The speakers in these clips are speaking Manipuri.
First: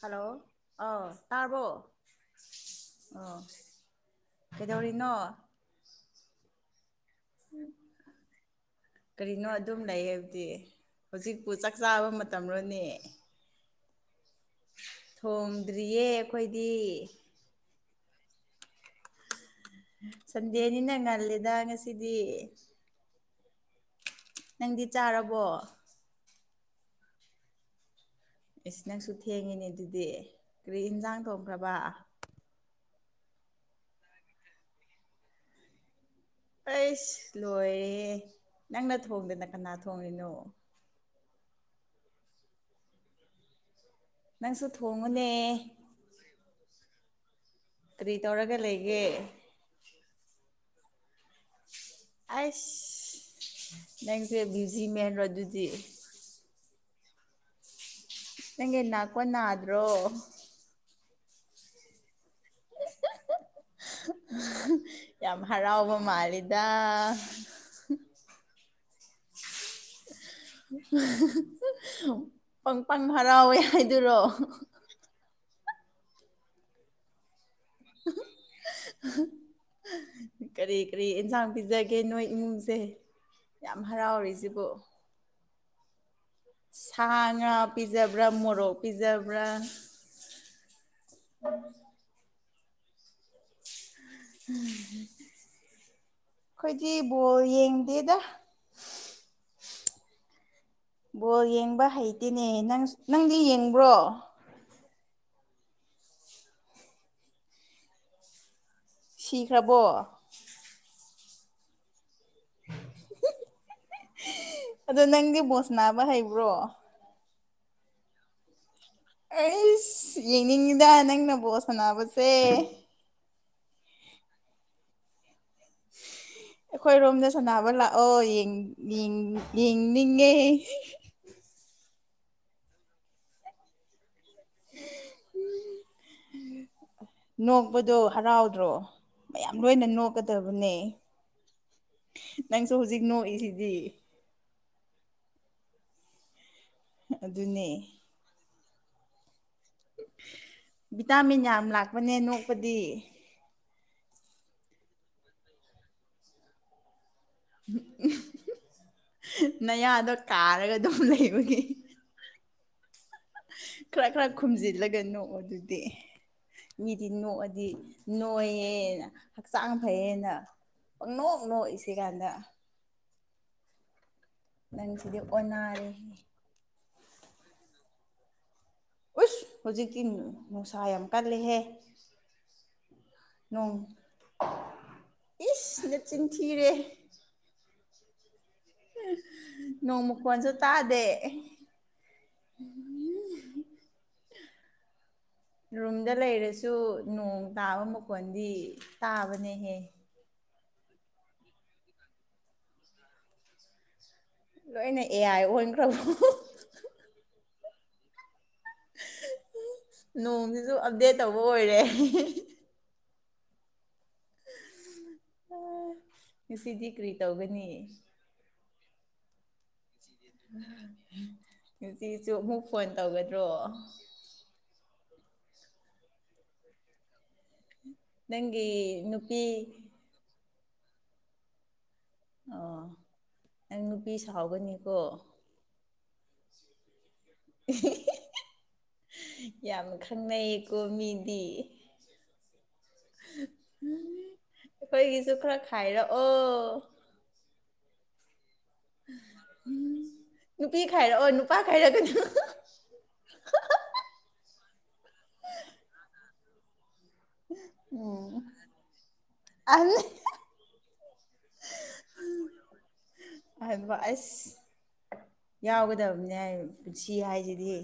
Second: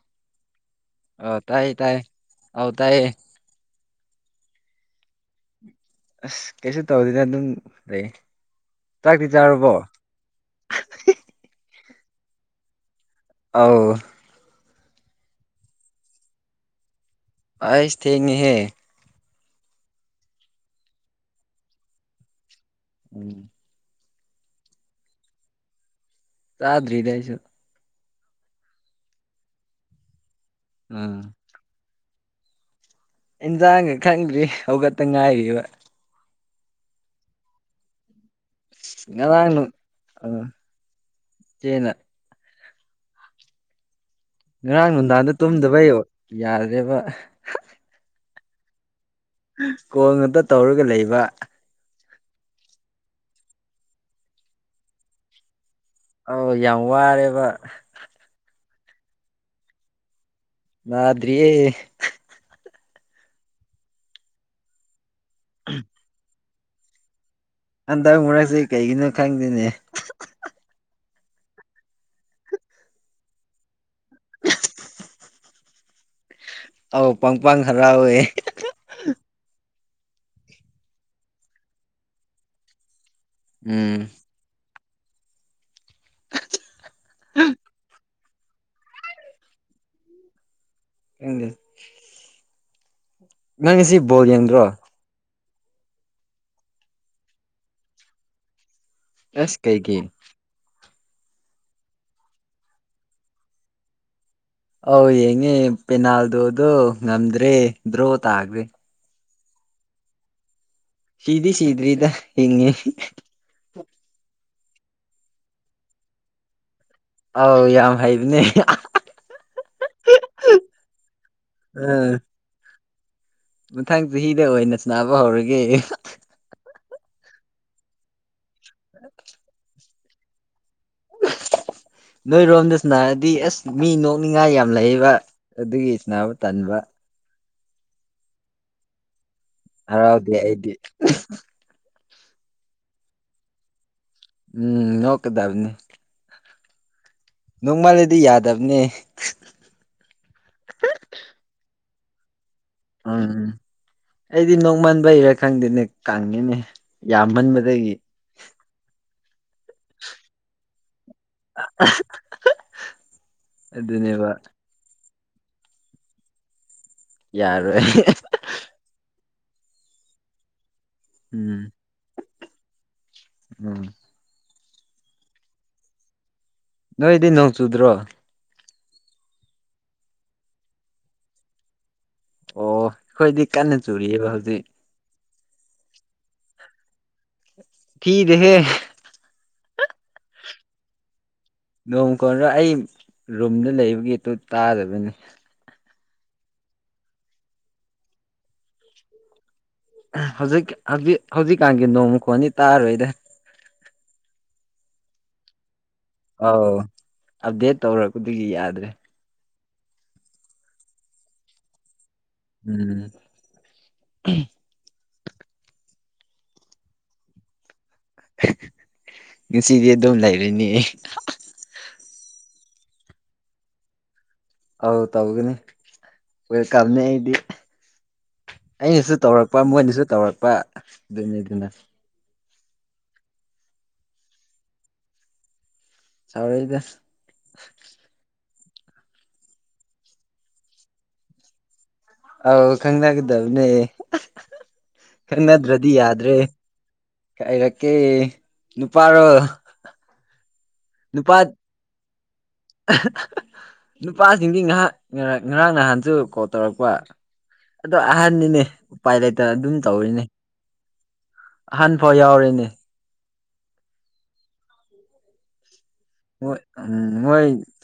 ꯍꯜꯂꯣ ꯑ ꯇꯥꯔꯕꯣ ꯍꯥꯎ ꯇꯥꯏꯌꯦ ꯑꯣ ꯀꯩꯗꯧꯔꯤꯅꯣ ꯑ ꯀꯩꯁꯨ ꯇꯧꯗꯅ ꯑꯗꯨꯝ ꯂꯩ ꯆꯥꯛꯇꯤ ꯀꯔꯤꯅꯣ ꯆꯥꯔꯨꯔꯕꯣ ꯑꯗꯨꯝ ꯂꯩꯌꯦꯕꯗꯤ ꯍꯧꯖꯤꯛꯄꯨ ꯆꯥꯛ ꯆꯥꯕ ꯃꯇꯝꯔꯅꯦ ꯑꯥꯎ ꯊꯣꯡꯗ꯭ꯔꯤꯌꯦ ꯑꯩꯈꯣꯏꯗꯤ ꯑꯁ ꯊꯦꯡꯍꯦ ꯁꯟꯗꯦꯅꯤꯅꯥ ꯉꯜꯜꯂꯤꯗ ꯉꯁꯤꯗꯤ ꯎꯝ ꯅꯪꯗꯤ ꯆꯥꯔꯕꯣ ꯆꯥꯗ꯭ꯔꯤꯗ ꯍꯥꯏꯁꯨ ꯑꯁꯤ ꯅꯪꯁꯨ ꯊꯦꯡꯉꯤꯅꯦ ꯑꯗꯨꯗꯤ ꯀꯔꯤ ꯎꯝ ꯏꯟꯖꯥꯡ ꯊꯣꯡꯈ꯭ꯔꯕꯥ ꯏꯟꯖꯥꯡꯒꯥ ꯈꯪꯗ꯭ꯔꯤ ꯍꯧꯈꯛꯇ ꯉꯥꯏꯔꯤꯕꯥ ꯑꯩꯁ ꯂꯣꯏꯔꯦ ꯅꯪꯅꯥ ꯊꯣꯡꯗꯅ ꯀꯅꯥ ꯊꯣꯡꯂꯤꯅꯣ ꯆ‌ꯦꯅꯥ ꯅꯪꯁꯨ ꯉꯔꯥꯡ ꯊꯣꯡꯉꯨꯅꯦ ꯅꯨꯡꯗꯥꯡꯗ ꯇꯨꯝꯗꯕꯩ ꯌꯥꯗ꯭ꯔꯦꯕꯥ ꯀꯔꯤ ꯇꯧꯔꯒ ꯂꯩꯒꯦ ꯀꯣꯡ ꯑꯇ ꯇꯧꯔꯒ ꯂꯩꯕ ꯑꯁ ꯅꯪꯁꯦ ꯕꯤꯖꯤ ꯃꯦꯟ ꯔ ꯑꯗꯨꯗꯤ ꯑꯣ ꯌꯥꯝ ꯋꯥꯔꯦꯕ ꯅꯪꯒꯤ ꯅꯥꯄꯣ ꯅꯥꯗ꯭ꯔꯣ ꯉꯗ꯭ꯔꯤ ꯌꯥꯝ ꯍꯔꯥꯎꯕ ꯃꯥꯜꯂꯤꯗ ꯍꯟꯗꯛ ꯃꯔꯛꯁꯦ ꯀꯩꯒꯤꯅꯣ ꯈꯪꯗꯦꯅꯦ ꯄꯪ ꯄꯪ ꯍꯔꯥꯎꯋꯦ ꯍꯥꯏꯗꯨꯔꯣ ꯑꯥꯎ ꯄꯪ ꯄꯪ ꯍꯔ ꯑꯣꯏꯌꯦ ꯀꯔꯤ ꯀꯔꯤ ꯑꯦꯟꯁꯥꯡ ꯄꯤꯖꯒꯦ ꯅꯣꯏ ꯏꯃꯨꯡꯁꯦ ꯌꯥꯝ ꯎꯝ ꯍꯔꯥꯎꯔꯤꯁꯤꯕꯨ ꯁꯥ ꯉꯥ ꯄꯤꯖꯕ꯭ꯔꯥ ꯃꯣꯔꯣꯛ ꯄꯤꯖꯕ꯭ꯔꯥ ꯏꯪꯂꯤꯁ ꯅꯪ ꯁꯤ ꯎꯝ ꯑꯩꯈꯣꯏꯗꯤ ꯕꯣꯜ ꯌꯦꯡꯗꯦꯗ ꯑꯁ ꯀꯩꯒꯤ ꯕꯣꯜ ꯌꯦꯡꯕ ꯍꯩꯇꯦꯅꯦ ꯅꯪ ꯅꯪꯗꯤ ꯌꯦꯡꯕ꯭ꯔꯣ ꯑꯧ ꯌꯦꯡꯉꯦ ꯄꯦꯅꯥꯜꯗꯣꯗꯣ ꯉꯝꯗ꯭ꯔꯦ ꯗ꯭ꯔꯣ ꯇꯥꯒꯦ ꯁꯤꯈ꯭ꯔꯕꯣ ꯁꯤꯤꯗꯤ ꯁꯤꯗꯔꯤꯗ ꯍꯉꯦ ꯑꯗꯣ ꯅꯪꯗꯤ ꯕꯣꯁꯅꯥꯕ ꯍꯩꯕ꯭ꯔꯣ ꯑꯧ ꯌꯥꯝ ꯍꯩꯕꯅꯦ ꯑꯩꯁ ꯌꯦꯡꯅꯤꯡꯉꯤꯗ ꯅꯪꯅ ꯕꯣꯠ ꯑꯥ ꯁꯥꯟꯅꯕꯁꯦ ꯃꯊꯪ ꯆꯍꯤꯗ ꯑꯣꯏꯅ ꯁꯅꯕ ꯍꯧꯔꯒꯦ ꯑꯩꯈꯣꯏ ꯔꯣꯝꯗ ꯁꯣꯅꯕ ꯂꯥꯛꯑꯣ ꯉꯦ ꯅꯣꯏꯔꯣꯝꯗꯁꯨꯅꯥꯔꯗꯤ ꯑꯁ ꯃꯤ ꯅꯣꯛꯅꯤꯡꯉꯥꯏ ꯌꯥꯝ ꯂꯩꯕ ꯑꯗꯨꯒꯤ ꯏꯁꯅꯥꯕꯨ ꯇꯟꯥꯟꯕ ꯅꯣꯛꯄꯗꯣ ꯍꯔꯥꯎꯗ꯭ꯔꯣ ꯃꯌꯥꯝ ꯂꯣꯏꯅ ꯍꯔꯥꯎꯗꯦ ꯑꯩꯗꯤ ꯅꯣꯛꯀꯗꯕꯅꯦ ꯅꯪꯁꯨ ꯍꯧꯖꯤꯛ ꯅꯣꯛꯏꯁꯤꯗꯤ ꯎꯝ ꯅꯣꯀꯗꯥꯕꯅꯤ ꯑꯗꯨꯅꯦ ꯅꯣꯡꯃꯜꯂꯗꯤ ꯌꯥꯗꯕꯅꯦ ꯚꯤꯇꯥꯃꯤꯟ ꯌꯥꯝ ꯂꯥꯛꯄꯅꯦ ꯅꯣꯛꯄꯗꯤ ꯎꯝ ꯑꯩꯗꯤ ꯅꯣꯡꯃꯟꯕ ꯍꯩꯔꯥ ꯈꯪꯗꯦꯅꯦ ꯀꯪꯉꯤꯅꯦ ꯌꯥꯝꯃꯟꯕꯗꯒꯤ ꯅꯌꯥꯗꯣ ꯀꯥꯔꯒ ꯑꯗꯨꯝ ꯂꯩꯕꯒꯤ ꯈꯔ ꯈꯔ ꯑꯗꯨꯅꯦꯕ ꯈꯨꯝꯖꯤꯜꯂꯒꯅꯣ ꯑꯗꯨꯗꯤ ꯃꯤꯗꯤ ꯅꯣꯛꯑꯗꯤ ꯌꯥꯔꯣꯏ ꯅꯣꯏꯌꯦꯅ ꯍꯛꯆꯥꯡ ꯐꯩꯌꯦꯦꯅ ꯅꯣꯛ ꯎꯝ ꯅꯣꯛꯏꯁꯤ ꯀꯥꯟꯗ ꯎꯝ ꯅꯪꯁꯤꯗꯤ ꯑꯣꯟꯅꯔꯦ ꯅꯣꯏꯗꯤ ꯅꯣꯡ ꯆꯨꯗ꯭ꯔꯣ ꯎꯁ ꯍꯧꯖꯤꯛꯇꯤ ꯅꯨꯡꯁꯥ ꯌꯥꯝ ꯀꯜꯂꯦꯍꯦ ꯑꯣ ꯑꯩꯈꯣꯏꯗꯤ ꯀꯟꯅ ꯆꯨꯔꯤꯑꯕ ꯍꯧꯖꯤꯛ ꯏꯁꯅ ꯆꯤꯟꯊꯤꯔꯦ ꯐꯗꯦ ꯍꯦ ꯅꯣꯡ ꯃꯈꯣꯟꯁꯨ ꯇꯥꯗꯦ ꯅꯣꯡ ꯀꯣꯟꯗ ꯑꯩ ꯔꯨꯝꯗ ꯂꯩꯕꯒꯤ ꯑꯗꯨ ꯇꯥꯗꯕꯅꯤ ꯔꯨꯝꯗ ꯂꯩꯔꯁꯨ ꯅꯣꯡ ꯇꯥꯕ ꯃꯈꯣꯟꯗꯤ ꯇꯥꯕꯅꯦꯍꯦ ꯍꯧꯖꯤꯛ ꯍꯧꯖꯤꯛ ꯍꯧꯖꯤꯛꯀꯥꯟꯒꯤ ꯅꯣꯡꯃꯨꯛ ꯈꯣꯅꯤ ꯇꯥꯔꯣꯏꯗ ꯂꯣꯏꯅꯦ ꯑꯦꯑ ꯑꯥꯎ ꯑꯞꯗꯦꯠ ꯇꯧꯔꯛꯄꯗꯒꯤ ꯌꯥꯗ꯭ꯔꯦ ꯅꯣꯡꯁꯤꯁꯨ ꯑꯞꯗꯦꯠ ꯇꯧꯕ ꯑꯣꯏꯔꯦ ꯎꯝ ꯉꯁꯤꯗꯤ ꯀꯔꯤ ꯇꯧꯒꯅꯤ ꯉꯁꯤꯗꯤ ꯑꯗꯨꯝ ꯂꯩꯔꯣꯏꯅꯦ ꯉꯁꯤꯁꯨ ꯑꯃꯨꯛ ꯐꯣꯟ ꯇꯧꯒꯗ꯭ꯔꯣ ꯑ ꯇꯧꯒꯅꯤ ꯍꯣꯏ ꯀꯅꯤ ꯑꯩꯗꯤ ꯅꯪꯒꯤ ꯑꯩꯅꯁꯨ ꯅꯨꯄꯤ ꯇꯧꯔꯛꯄ ꯃꯣꯏꯅꯁꯨ ꯇꯧꯔꯛꯄ ꯑꯗꯨꯅꯤ ꯑꯗꯨꯅ ꯑꯣ ꯅꯪ ꯅꯨꯄꯤ ꯁꯥꯎꯒꯅꯤꯀꯣ ꯆꯥꯎꯥꯎꯔꯗ ꯌꯥꯝ ꯈꯪꯅꯩꯌꯦꯀꯣ ꯃꯤꯗꯤ ꯑꯥꯎ ꯈꯪꯅꯒꯗꯕꯅꯦ ꯑꯩꯈꯣꯏꯒꯤꯁꯨ ꯈꯔ ꯈꯪꯅꯗ꯭ꯔꯗꯤ ꯌꯥꯗ꯭ꯔꯦ ꯈꯥꯏꯔꯛꯑꯣ ꯀꯔ ꯀ ꯅꯨꯄꯥꯔꯣ ꯅꯨꯄꯤ ꯈꯥꯏꯔꯛꯑꯣ ꯅꯨꯄꯥ ꯈꯥꯏꯔꯛꯀꯅꯨ ꯅꯨꯄꯥ ꯆꯤꯡꯗꯤ ꯉꯥꯏꯍꯥꯛ ꯉꯔꯥꯡ ꯉꯔꯥꯡ ꯅꯍꯥꯟꯁꯨ ꯀꯣꯜ ꯇꯧꯔꯛꯄ ꯑꯗꯣ ꯎꯝ ꯑꯍꯟꯅꯤꯅꯦ ꯎꯄꯥꯏ ꯂꯩꯇꯅ ꯑꯗꯨꯝ ꯑꯍꯟꯅꯤ ꯇꯧꯔꯤꯅꯦ ꯑꯍꯟ ꯐꯥꯎ ꯌꯥꯎꯔꯤꯅꯦ ꯑꯕ ꯑꯁ ꯌꯥꯎꯒꯗꯕꯅꯦ ꯃꯣꯏ ꯄꯨꯟꯁꯤ ꯎꯝ ꯃꯣꯏ ꯍꯥꯏꯁꯤꯗꯤ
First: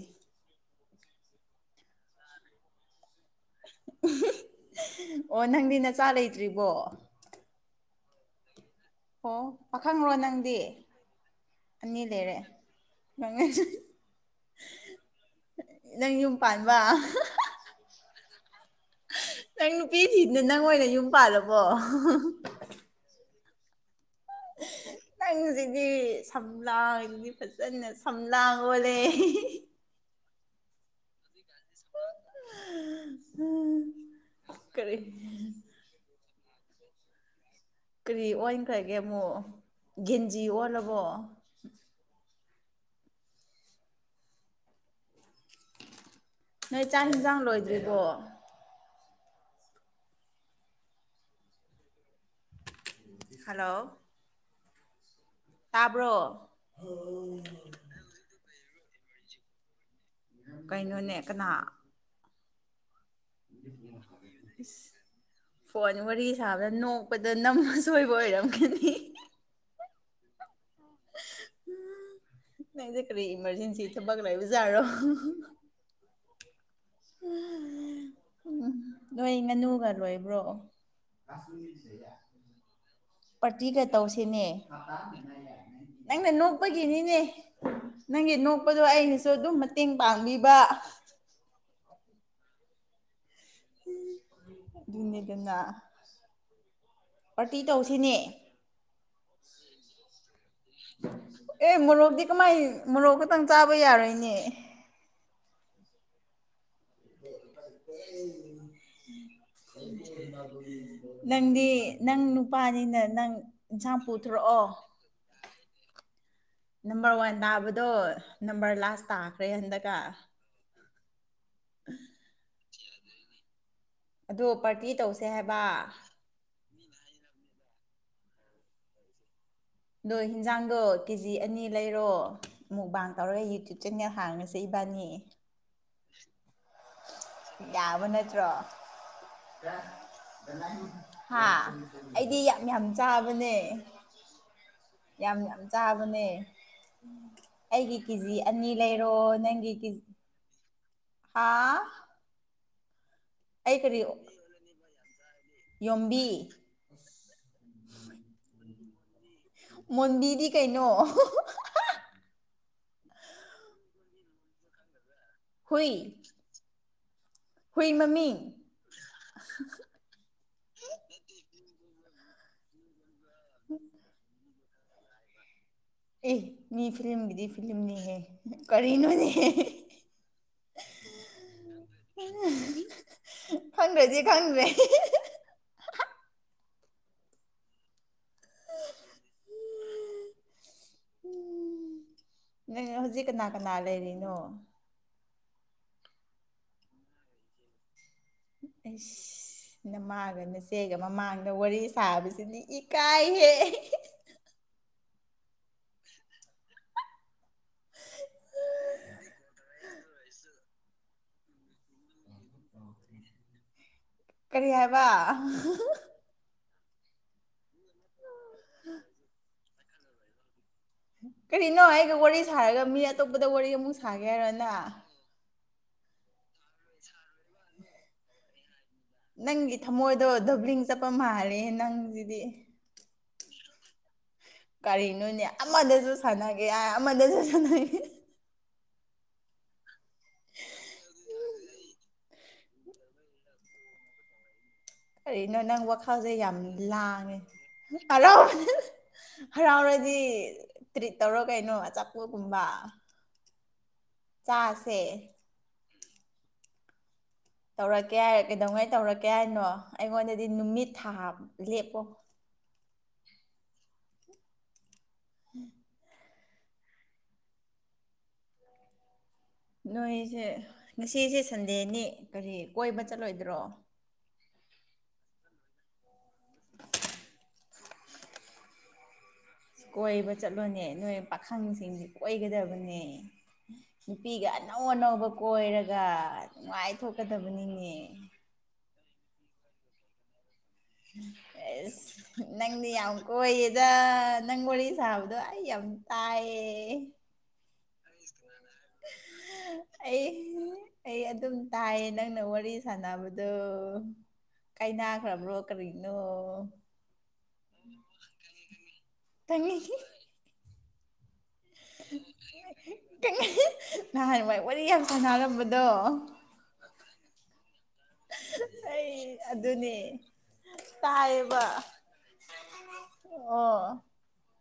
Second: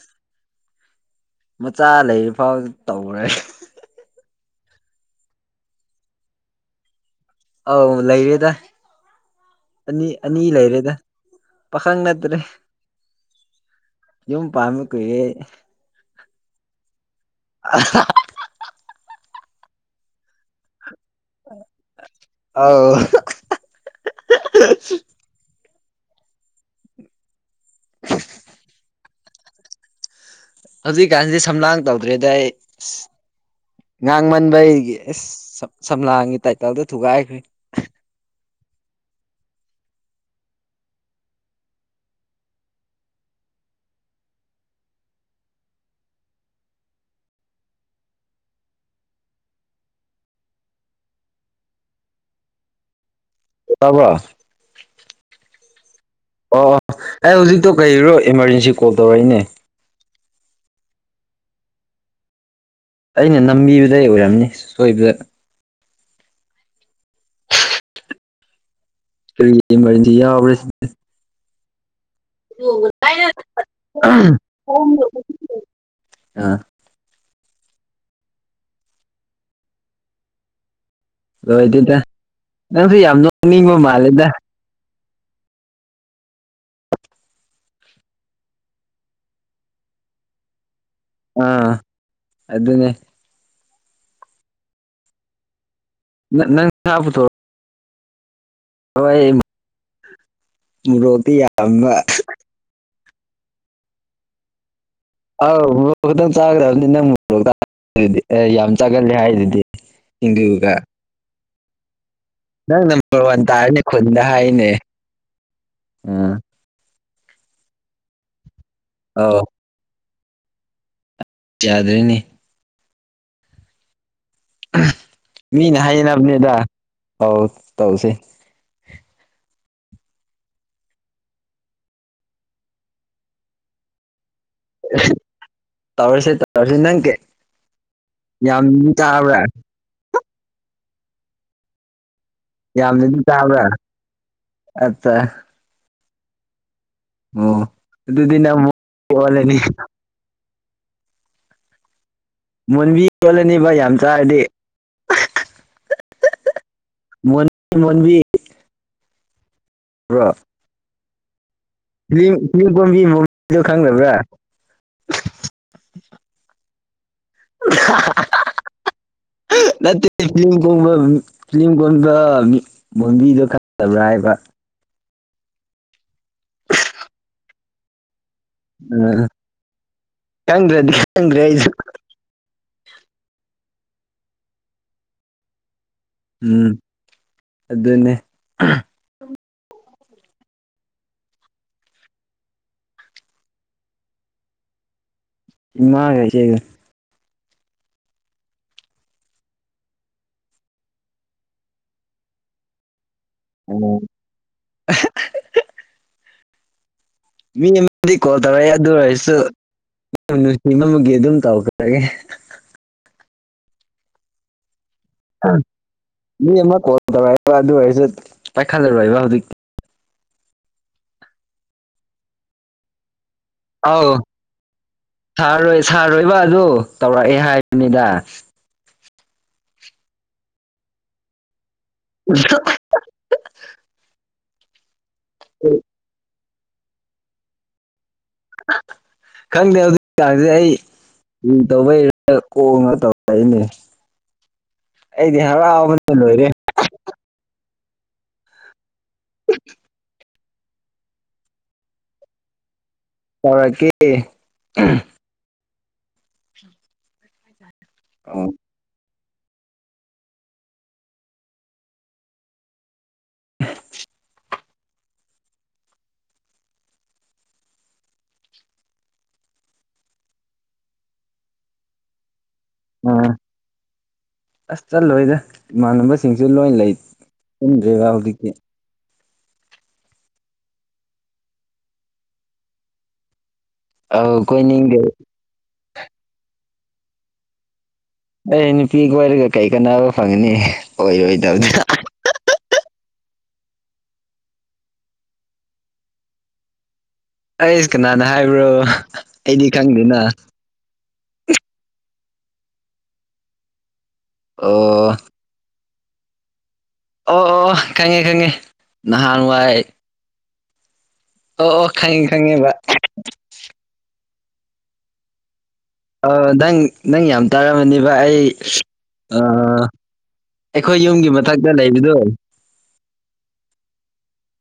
ꯃꯆꯥ ꯂꯩꯔꯤ ꯐꯥꯎ ꯇꯧꯔꯦ ꯑꯣ ꯅꯪꯗꯤ ꯅꯆꯥ ꯂꯩꯇ꯭ꯔꯤꯕꯣ ꯂꯩꯔꯦꯗ ꯑꯣ ꯄꯥꯈꯪ꯭ꯔꯣ ꯅꯪꯗꯤ ꯄꯈꯪ ꯅꯠꯇ꯭ꯔꯔꯤ ꯉꯪꯉꯥꯏꯁꯨ ꯀꯨꯏꯔꯦ ꯅꯪ ꯌꯨꯝ ꯄꯥꯟꯕ ꯅꯪ ꯅꯨꯄꯤ ꯊꯅ ꯅꯪ ꯑꯣꯏꯅ ꯌꯨꯝ ꯄꯥꯜꯂꯕꯣ ꯑꯧ [inaudible] ꯅꯪꯁꯤꯗꯤ ꯁꯝꯂꯥꯡꯗꯤ ꯐꯖꯅ ꯁꯝ ꯂꯥꯡ ꯑꯣꯂꯦ ꯍꯧꯖꯤꯗꯤꯒꯥꯟꯗ ꯁꯝꯂꯥꯡ ꯇꯧꯗ꯭ꯔꯦꯗ ꯑꯩ ꯉꯥꯡꯃꯟꯕ ꯑꯩꯒꯤ ꯀꯔꯤ ꯑꯦꯁ ꯁꯝꯂꯥꯡꯒꯤ ꯇꯥꯏꯇꯥꯜ ꯊꯨꯒꯦꯈꯣꯏ ꯀꯔꯤ ꯑꯣꯟꯈ꯭ꯔꯒꯦ ꯑꯃꯨꯛ ꯒꯦꯟꯖꯤ ꯑꯣꯜꯂꯕꯣ ꯅꯣꯏ ꯆꯥꯛ ꯌꯦꯟꯁꯥꯡ ꯂꯣꯏꯗ꯭ꯔꯤꯕꯔꯤꯕꯣ ꯍꯜꯂꯣ ꯇꯥꯕ꯭ꯔꯣ ꯑꯣ ꯇꯥꯕ ꯑꯣ ꯑꯣ ꯑꯩ ꯍꯧꯖꯤꯛꯇꯣ ꯀꯩꯔꯣ ꯏꯃꯥꯔꯖꯦꯟꯁꯤ ꯀꯣꯜ ꯇꯧꯔꯛꯏꯅꯦ ꯀꯩꯅꯣ ꯅꯦꯛ ꯀꯅꯥ ꯑꯩꯅ ꯅꯝꯕꯤꯕꯗꯩ ꯑꯣꯏꯔꯝꯅꯤ ꯁꯣꯏꯕꯗ ꯀꯣꯟ ꯋꯥꯔꯤ ꯁꯥꯕꯗ ꯅꯣꯛꯄꯗ ꯅꯝ ꯑꯁꯣꯏꯕ ꯑꯣꯏꯔꯝꯒꯅꯤ ꯀꯔꯤ ꯏꯃꯥꯔꯖꯦꯟꯁꯤ ꯌꯥꯎꯕ꯭ꯔꯥ ꯅꯪꯁꯦ ꯀꯔꯤ ꯏꯃꯔꯖꯦꯟꯁꯤ ꯊꯕꯛ ꯑꯥ ꯂꯩꯕꯖꯥꯔꯣ ꯑ ꯎꯝ ꯅꯣꯏ ꯉꯥꯅꯨꯒ ꯂꯣꯏꯕ꯭ꯔꯣ ꯂꯣꯏꯗꯦꯗ ꯅꯪꯁꯨ ꯌꯥꯝ ꯅꯣꯛꯅꯤꯡꯕ ꯃꯥꯜꯂꯦꯗ ꯑ ꯅꯪꯅ ꯅꯣꯛꯄꯒꯤꯅꯤꯅꯦ ꯅꯪꯒꯤ ꯅꯣꯛꯄꯗꯣ ꯑꯩꯅꯁꯨ ꯑꯗꯨꯝ ꯃꯇꯦꯡ ꯄꯥꯡꯕꯤꯕ ꯀ ꯑꯥ ꯑꯗꯨ ꯑꯗꯨꯅꯦ ꯑꯗꯨꯅꯤꯗꯅ ꯅꯪ ꯁꯥꯕꯊ ꯁꯨꯅꯤ ꯍꯣꯏ ꯃꯣꯇꯤ ꯌꯥꯝꯕ ꯅꯪ ꯆꯥꯕ ꯌꯥꯔꯣꯏꯅꯦ ꯑꯥꯎ ꯆꯥꯒ꯭ꯔ ꯑꯗꯨ ꯅꯪ ꯃꯣꯛꯗꯤ ꯑꯦ ꯌꯥꯝ ꯆꯥꯒꯂꯦ ꯍꯥꯏꯗꯨꯗꯤ ꯁꯤꯡꯗꯨꯒ ꯅꯪꯗꯤ ꯅꯪ ꯅꯨꯄꯥꯅꯤꯅ ꯅꯪ ꯋꯥꯟ ꯏꯟꯁꯥꯡ ꯄꯨꯊꯣꯔꯛꯑꯣ ꯎꯝ ꯅꯝꯕꯔ ꯋꯥꯟ ꯇꯥꯕꯗꯣ ꯅꯝꯕꯔ ꯂꯥꯁ ꯑꯧ ꯇꯥꯈ꯭ꯔꯦ ꯍꯟꯗꯛꯀ ꯌꯥꯗ꯭ꯔꯅꯤ ꯑꯗꯣ ꯄꯥꯔꯇꯤ ꯇꯧꯁꯦ ꯍꯥꯏꯕ ꯍꯧ ꯇꯧꯁꯤ ꯑꯗꯣ ꯍꯤꯟꯖꯥꯡꯗꯣ ꯀꯦ ꯖꯤ ꯑꯅꯤ ꯂꯩꯔꯣ ꯑꯃꯨꯛ ꯕꯥꯥꯡ ꯇꯧꯔꯒ ꯌꯨꯇꯨꯨꯞ ꯆꯦꯟꯅꯜ ꯍꯥꯡꯉꯁꯤ ꯇꯧꯔꯁꯤ ꯇꯋꯥꯔꯁꯤ ꯅꯪ ꯀꯦ ꯌꯥꯕ ꯅꯠꯇ꯭ꯔꯣ ꯆꯥꯕ꯭ꯔꯥ ꯍꯥ ꯑꯩꯗꯤ ꯌꯥꯝ ꯌꯥꯝ ꯌꯥꯝꯅꯗꯤ ꯆꯥꯕꯅꯦ ꯆꯥꯕ꯭ꯔꯥ ꯑꯠꯆꯥ ꯌꯥꯝ ꯌꯥꯝ ꯆꯥꯕꯅꯦ ꯑꯣ ꯑꯩꯒꯤ ꯀꯤꯖꯤ ꯑꯗꯨꯗꯤ ꯅꯪ ꯑꯅꯤ ꯂꯩꯔꯣ ꯑꯣꯜꯂꯅꯤ ꯅꯪꯒꯤ ꯀꯤꯖꯤ ꯍꯥꯥ ꯃꯨꯕꯤ ꯌꯣꯜꯂꯅꯤꯕ ꯌꯥꯝ ꯆꯥꯔꯗꯤ ꯌꯣꯝꯕꯤ ꯃ ꯃꯟꯕꯤ ꯃꯟꯗꯤꯔꯗꯤ ꯀꯩꯅꯣ ꯐꯤ ꯐꯤꯝ ꯀꯣꯝꯕꯤ ꯃꯗꯣ ꯈꯪꯕ꯭ꯔꯥ ꯍꯨꯏ ꯍꯨꯏ ꯃꯃꯤꯡ ꯅꯠꯇ ꯐ ꯀ ꯐ ꯉꯝꯗ ꯃꯤ ꯣꯝꯕꯤꯗꯣ ꯈꯠꯇꯕ꯭ꯔꯥ ꯍꯥꯏꯕ ꯑꯦ ꯃꯤ ꯐꯤꯂꯝꯒꯤꯗꯤ ꯐꯤꯂꯝꯅꯤꯍꯦ ꯎꯝ ꯀꯔꯤꯅꯣꯅꯦ ꯀꯪ꯭ꯔꯦꯗꯤꯪ꯭ꯔꯦꯁꯨ ꯈꯟ꯭ꯔꯗꯤ ꯈꯟ꯭ꯔꯦ ꯎꯝ ꯑꯗꯨꯗꯟꯅꯦ ꯎ ꯅꯪ ꯍꯧꯖꯤꯛ ꯀꯅꯥ ꯀꯅꯥ ꯂꯩꯔꯤꯅꯣ ꯏꯃ ꯀꯁꯦ ꯑꯁ ꯅꯃꯥꯒ ꯅꯆꯦꯒ ꯃꯃꯥꯡꯗ ꯋꯥꯔꯤ ꯁꯥꯕꯁꯤꯅꯤ ꯏꯀꯥꯏ ꯍ ꯑꯣ [inaudible] ꯃꯤꯗꯤ ꯀꯣꯜ ꯇꯧꯔ ꯌꯥ ꯑꯗꯨꯣꯏꯁꯨ ꯅꯨꯡꯁꯤꯕꯃ ꯑꯗꯨꯝ ꯇꯧꯈ꯭ꯔꯒꯦ ꯀꯔꯤ ꯍꯥꯏꯕ ꯃꯤ ꯑꯃ ꯀꯣꯜ ꯇꯧꯔꯛꯏꯕ ꯑꯗꯨ ꯑꯣꯏꯔꯁꯨ ꯄꯥꯏꯈꯠꯂꯔꯣꯏꯕ ꯍꯧꯖꯤꯛ ꯀꯔꯤꯅꯣ ꯑꯩꯒ ꯋꯥꯔꯤ ꯁꯥꯔꯒ ꯃꯤ ꯑꯇꯣꯞꯄꯗ ꯋꯥꯔꯤ ꯑꯃꯨꯛ ꯑꯧ ꯁꯥꯒꯦ ꯍꯥꯏꯔꯣꯅ ꯁꯥꯔꯣꯏ ꯁꯥꯔꯣꯏꯕ ꯑ ꯑꯗꯨ ꯇꯧꯔꯛꯑꯦ ꯍꯥꯏꯕꯅꯤꯗ ꯅꯪꯒꯤ ꯊꯃꯣꯏꯗꯣ ꯗꯣꯕ꯭ꯂꯤꯡ ꯆꯠꯄ ꯃꯥꯜꯔꯦ ꯅꯪꯁꯤꯗꯤ ꯀꯔꯤꯅꯣꯅꯦ ꯑꯃꯗꯁꯨ ꯁꯥꯟꯅꯒꯦ ꯌꯥ ꯑꯃꯗꯁꯨ ꯁꯥꯟꯅꯒꯦ ꯈꯪꯗꯦ ꯑꯗꯨꯔꯗꯤ ꯑꯩ ꯎ ꯇꯏ ꯀ ꯅ ꯇꯧꯅꯤ ꯀꯔꯤꯅꯣ ꯅꯪ ꯋꯥꯈꯜꯥꯁꯦ ꯌꯥꯝ ꯂꯥꯡꯉꯦ ꯍꯔꯥꯎꯕ ꯍꯔꯥꯎꯔꯗꯤ ꯇ꯭ꯔꯤꯠ ꯇꯧꯔꯣ ꯀꯩꯅꯣ ꯑꯆꯥꯄꯣꯒꯨꯝꯕ ꯇꯧꯔꯛꯀꯤꯦ ꯎꯝ ꯇꯧꯔꯛꯀꯦꯔ ꯀꯩꯗꯧꯉꯅ ꯇꯧꯔꯀꯦ ꯀꯌꯥꯅꯣ ꯑꯩꯉꯣꯟꯗꯗꯤ ꯅꯨꯃꯤꯠ ꯊꯥ ꯂꯦꯞꯄꯣ ꯎꯝ ꯎꯝ ꯅꯣꯏꯁꯦ ꯉꯁꯤꯁꯦ ꯁꯟꯗꯦꯅꯤ ꯀꯔꯤ ꯀꯣꯏꯕ ꯑꯥ ꯆꯠꯂꯣꯏꯗ꯭ꯔꯣ ꯑꯁ ꯆꯠꯂꯣꯏꯗ ꯏꯃꯥꯟꯅꯕꯁꯤꯡꯁꯨ ꯂꯣꯏ ꯂꯩ ꯆꯟꯗ꯭ꯦꯕ ꯍꯧꯖꯤꯛꯇꯤ ꯀꯣꯏꯕ ꯆꯠꯂꯣꯅꯦ ꯅꯣꯏ ꯄꯥꯈꯪꯁꯤꯡꯁ ꯀꯣꯏꯒꯗꯕꯅꯦ ꯑꯧ ꯅꯨꯄꯤꯒ ꯑꯅꯧ ꯀꯣꯏꯅꯤꯡꯗꯦ ꯑꯅꯧꯕ ꯀꯣꯏꯔꯒ ꯅꯨꯡꯉꯥꯏꯊꯣꯛꯀꯗꯕꯅꯤꯅꯦ ꯑꯩ ꯅꯨꯄꯤꯒ ꯑꯣꯏꯔꯒ ꯀꯩ ꯀꯥꯟꯅꯕ ꯐꯪꯒꯅꯤ ꯑꯣꯏꯔꯣꯏꯗꯕꯗꯅ ꯑꯦꯁ ꯅꯪꯗꯤ ꯌꯥꯝ ꯀꯣꯏꯌꯦꯗ ꯅꯪ ꯋꯥꯔꯤ ꯁꯥꯕꯗꯣ ꯑꯩ ꯌꯥꯝ ꯇꯥꯏꯌꯦ ꯑꯩꯁ ꯀꯅꯥꯅ ꯍꯥꯏꯕ꯭ꯔꯣ ꯑꯩꯗꯤ ꯈꯪꯗꯦꯅ ꯑꯩ ꯑꯩ ꯑꯗꯨꯝ ꯇꯥꯏꯌꯦ ꯅꯪꯅ ꯋꯥꯔꯤ ꯁꯥꯟꯅꯕꯗꯣ ꯑꯣ ꯀꯥꯏꯅꯈ꯭ꯔꯕ꯭ꯔꯣ ꯀꯔꯤꯅꯣ ꯅꯣ ꯑꯣ ꯑꯣ ꯈꯪꯉꯦ ꯈꯪꯉꯦ ꯀꯪꯉꯤ ꯅꯍꯥꯟꯋꯥꯏ ꯑꯣ ꯑꯣ ꯈꯪꯉꯤ ꯈꯪꯉꯦꯕ ꯅꯍꯥꯟꯋꯥ ꯋꯥꯔꯤ ꯌꯥꯝ ꯁꯥꯟꯅꯔꯝꯕꯗ ꯑ ꯅꯪ ꯅꯪ ꯌꯥꯝ ꯇꯥꯒ ꯃꯅꯤ ꯏꯚ ꯑꯩ ꯑꯩ ꯑꯗꯨꯅꯦ ꯑꯩꯈꯣꯏ ꯌꯨꯝꯒꯤ ꯇꯥꯏꯌꯦꯕ ꯃꯊꯛꯇ ꯂꯩꯕꯗꯣ ꯑꯣ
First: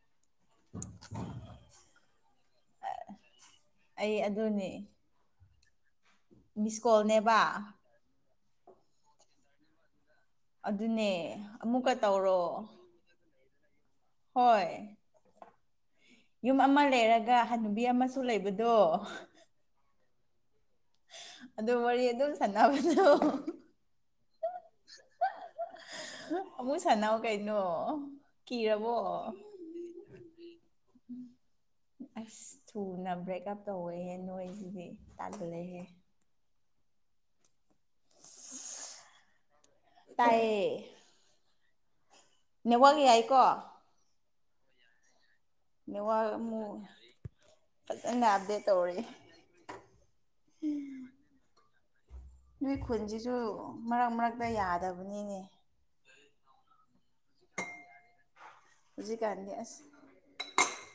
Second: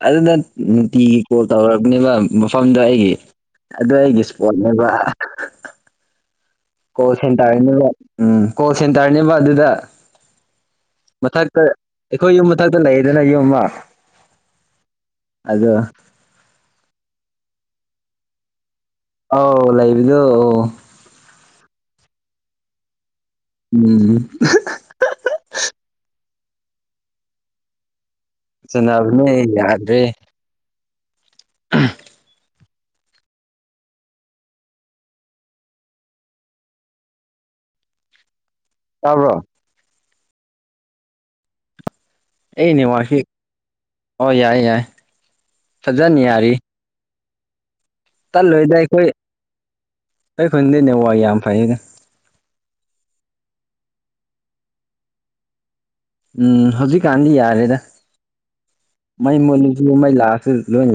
ꯑꯗꯨꯗ ꯅꯨꯡꯇꯤꯒꯤ ꯀꯣꯜ ꯇꯧꯛꯄꯅꯦꯕ ꯃꯐꯝꯗ ꯑꯩꯒꯤ ꯑꯗꯨ ꯑꯩ ꯑꯩꯒꯤ ꯑꯗꯨꯅꯦ ꯏꯁꯄꯣꯠꯅꯦꯕ ꯀꯣꯁꯦꯟ ꯃꯤꯁꯀꯣꯜꯅꯦꯕ ꯇꯥꯅꯤꯕ ꯎꯝ ꯀꯣꯁꯤ ꯇꯥꯔꯅꯤꯕ ꯑꯗꯨꯗ ꯑꯗꯨꯅꯦ ꯃꯊꯛꯇ ꯑꯃꯨꯛꯀ ꯑꯩꯈꯣꯏ ꯇꯧꯔꯣ ꯌꯨꯝ ꯃꯊꯛꯇ ꯂꯩꯌꯦꯗꯅ ꯌꯨꯝ ꯑꯃ ꫰ꯍꯣꯏ ꯑꯗꯣ ꯌꯨꯝ ꯑꯃ ꯂꯩꯔꯒ ꫰ꯍꯟꯅꯨꯕꯤ ꯑꯃꯁꯨ ꯂꯩꯕꯗꯣ ꯏꯣ ꯑꯗꯨ ꯋꯥꯔꯤ ꯑꯗꯨꯝ ꯁꯥꯟꯅꯕꯗ ꯎꯝ ꯨ ꯁꯅꯥꯎ ꯀꯩꯅꯅꯣ ꯆꯅꯥꯕꯅꯦ ꯌꯥꯗꯔꯤ ꯑꯁ ꯊꯨꯅ ꯕ꯭ꯔꯦꯛꯑꯞ ꯇꯧꯋꯍꯦ ꯅꯣꯏꯁꯤꯗꯤ ꯇꯥꯟꯈꯠꯂꯛꯍꯦ ꯇꯕ꯭ꯔꯣ ꯇꯥꯏꯌꯦ ꯑꯩ ꯅꯦꯋꯥꯡ ꯅꯦꯠꯋꯥꯛꯁꯤ ꯌꯥꯏꯀꯣ ꯑꯣ ꯌꯥꯏ ꯌꯥꯏ ꯅꯋꯥ ꯐꯖꯅ ꯑꯃꯨ ꯆꯠꯂꯣꯏꯗ ꯑꯩꯈꯣꯏ ꯑꯩꯈꯟꯗꯅꯦ ꯋꯥ ꯌꯥꯝ ꯐꯩꯅ ꯅꯣꯏ ꯈꯨꯟꯁꯤꯁꯨ ꯃꯔꯛ ꯃꯔꯛꯇ ꯌꯥꯗꯕꯅꯤꯅꯦ ꯎꯝ ꯍꯧꯖꯤꯛꯀꯥꯟꯗꯤ ꯌꯥꯔꯦꯗ ꯃꯩ ꯍꯧꯖꯤꯛꯀꯥꯟꯗꯤ ꯃꯣꯜꯂꯤꯁꯤ ꯑꯁ ꯃꯩ ꯂꯥꯛꯑꯁꯨ ꯂꯣꯏ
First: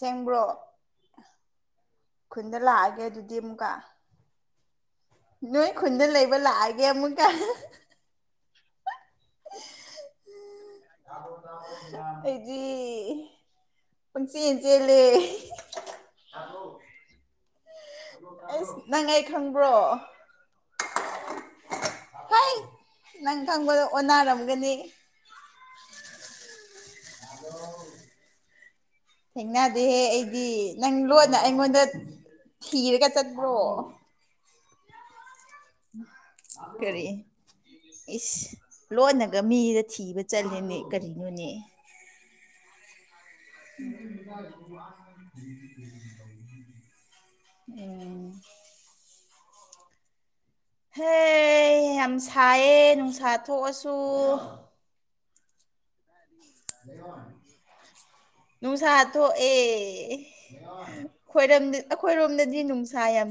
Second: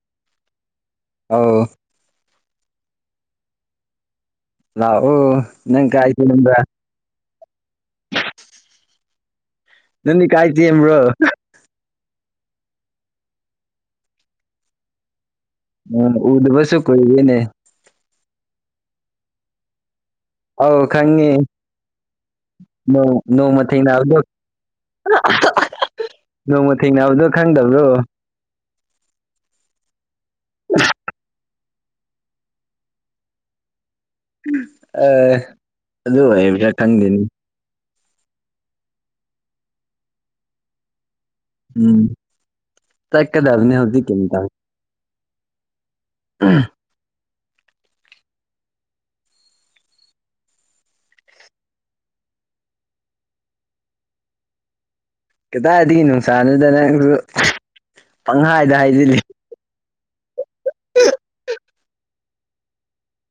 ꯁꯦꯡꯕ꯭ꯔꯣ ꯑꯥꯎ ꯈꯨꯟꯗ ꯂꯥꯛꯑꯒꯦ ꯑꯗꯨꯗꯤ ꯑꯃꯨꯛꯀ ꯂ ꯑꯣ ꯅꯪ ꯀꯥꯏꯇꯦ ꯅꯝꯕ꯭ꯔ ꯀ ꯅꯅꯤ ꯀꯥꯏ ꯆꯦ ꯑꯃ꯭ꯔ ꯑꯩꯗꯤ ꯄꯪꯆꯦꯟ ꯆꯦꯜꯂꯦ ꯎ ꯎꯗꯕꯁꯨ ꯀꯣꯏꯒꯤꯅꯦ ꯑꯁ ꯅꯪ ꯑꯩ ꯈꯪꯕ꯭ꯔꯣ ꯑꯥꯎ ꯈꯪꯉꯤ ꯍꯩ ꯅ ꯅꯪ ꯅ ꯃ ꯈꯪꯕꯗ ꯊꯅꯗꯣ ꯑꯣꯟꯅꯔꯝꯒꯅꯤ ꯅꯣꯡꯃ ꯊꯦꯡꯅꯕꯗꯣ ꯈꯪꯗꯕ꯭ꯔꯣ ꯑꯗꯨꯍꯦ ꯑꯩꯗꯤ ꯅꯪ ꯂꯣꯟꯅ ꯑꯩꯉꯣꯟꯗ ꯊꯤꯔꯒ ꯆꯠꯄ꯭ꯔꯣ ꯑ ꯑꯗꯨ ꯑꯩ ꯄꯁꯥ ꯀꯔꯤ ꯈꯪꯗꯦꯅꯤ ꯏꯁ ꯂꯣꯟꯅꯒ ꯃꯤꯗ ꯊꯤꯕ ꯆꯠꯂꯦꯅꯦ ꯀꯔꯤ ꯎꯝ ꯇ ꯀꯗꯔꯅꯤ ꯍꯧꯗꯤ ꯀꯃꯤꯇ ꯎꯝ ꯎ ꯍ ꯌꯥꯝ ꯁꯥꯏꯌꯦ ꯅꯨꯡꯁꯥ ꯊꯣꯛꯑꯁꯨ ꯀꯗꯥꯗꯅ ꯗ ꯅꯨꯡꯁꯥ ꯊꯣꯛꯑꯦꯣꯏ ꯑꯩꯈꯣꯏꯔꯣꯝꯗ ꯅꯨꯡꯁꯥ ꯌꯥꯝ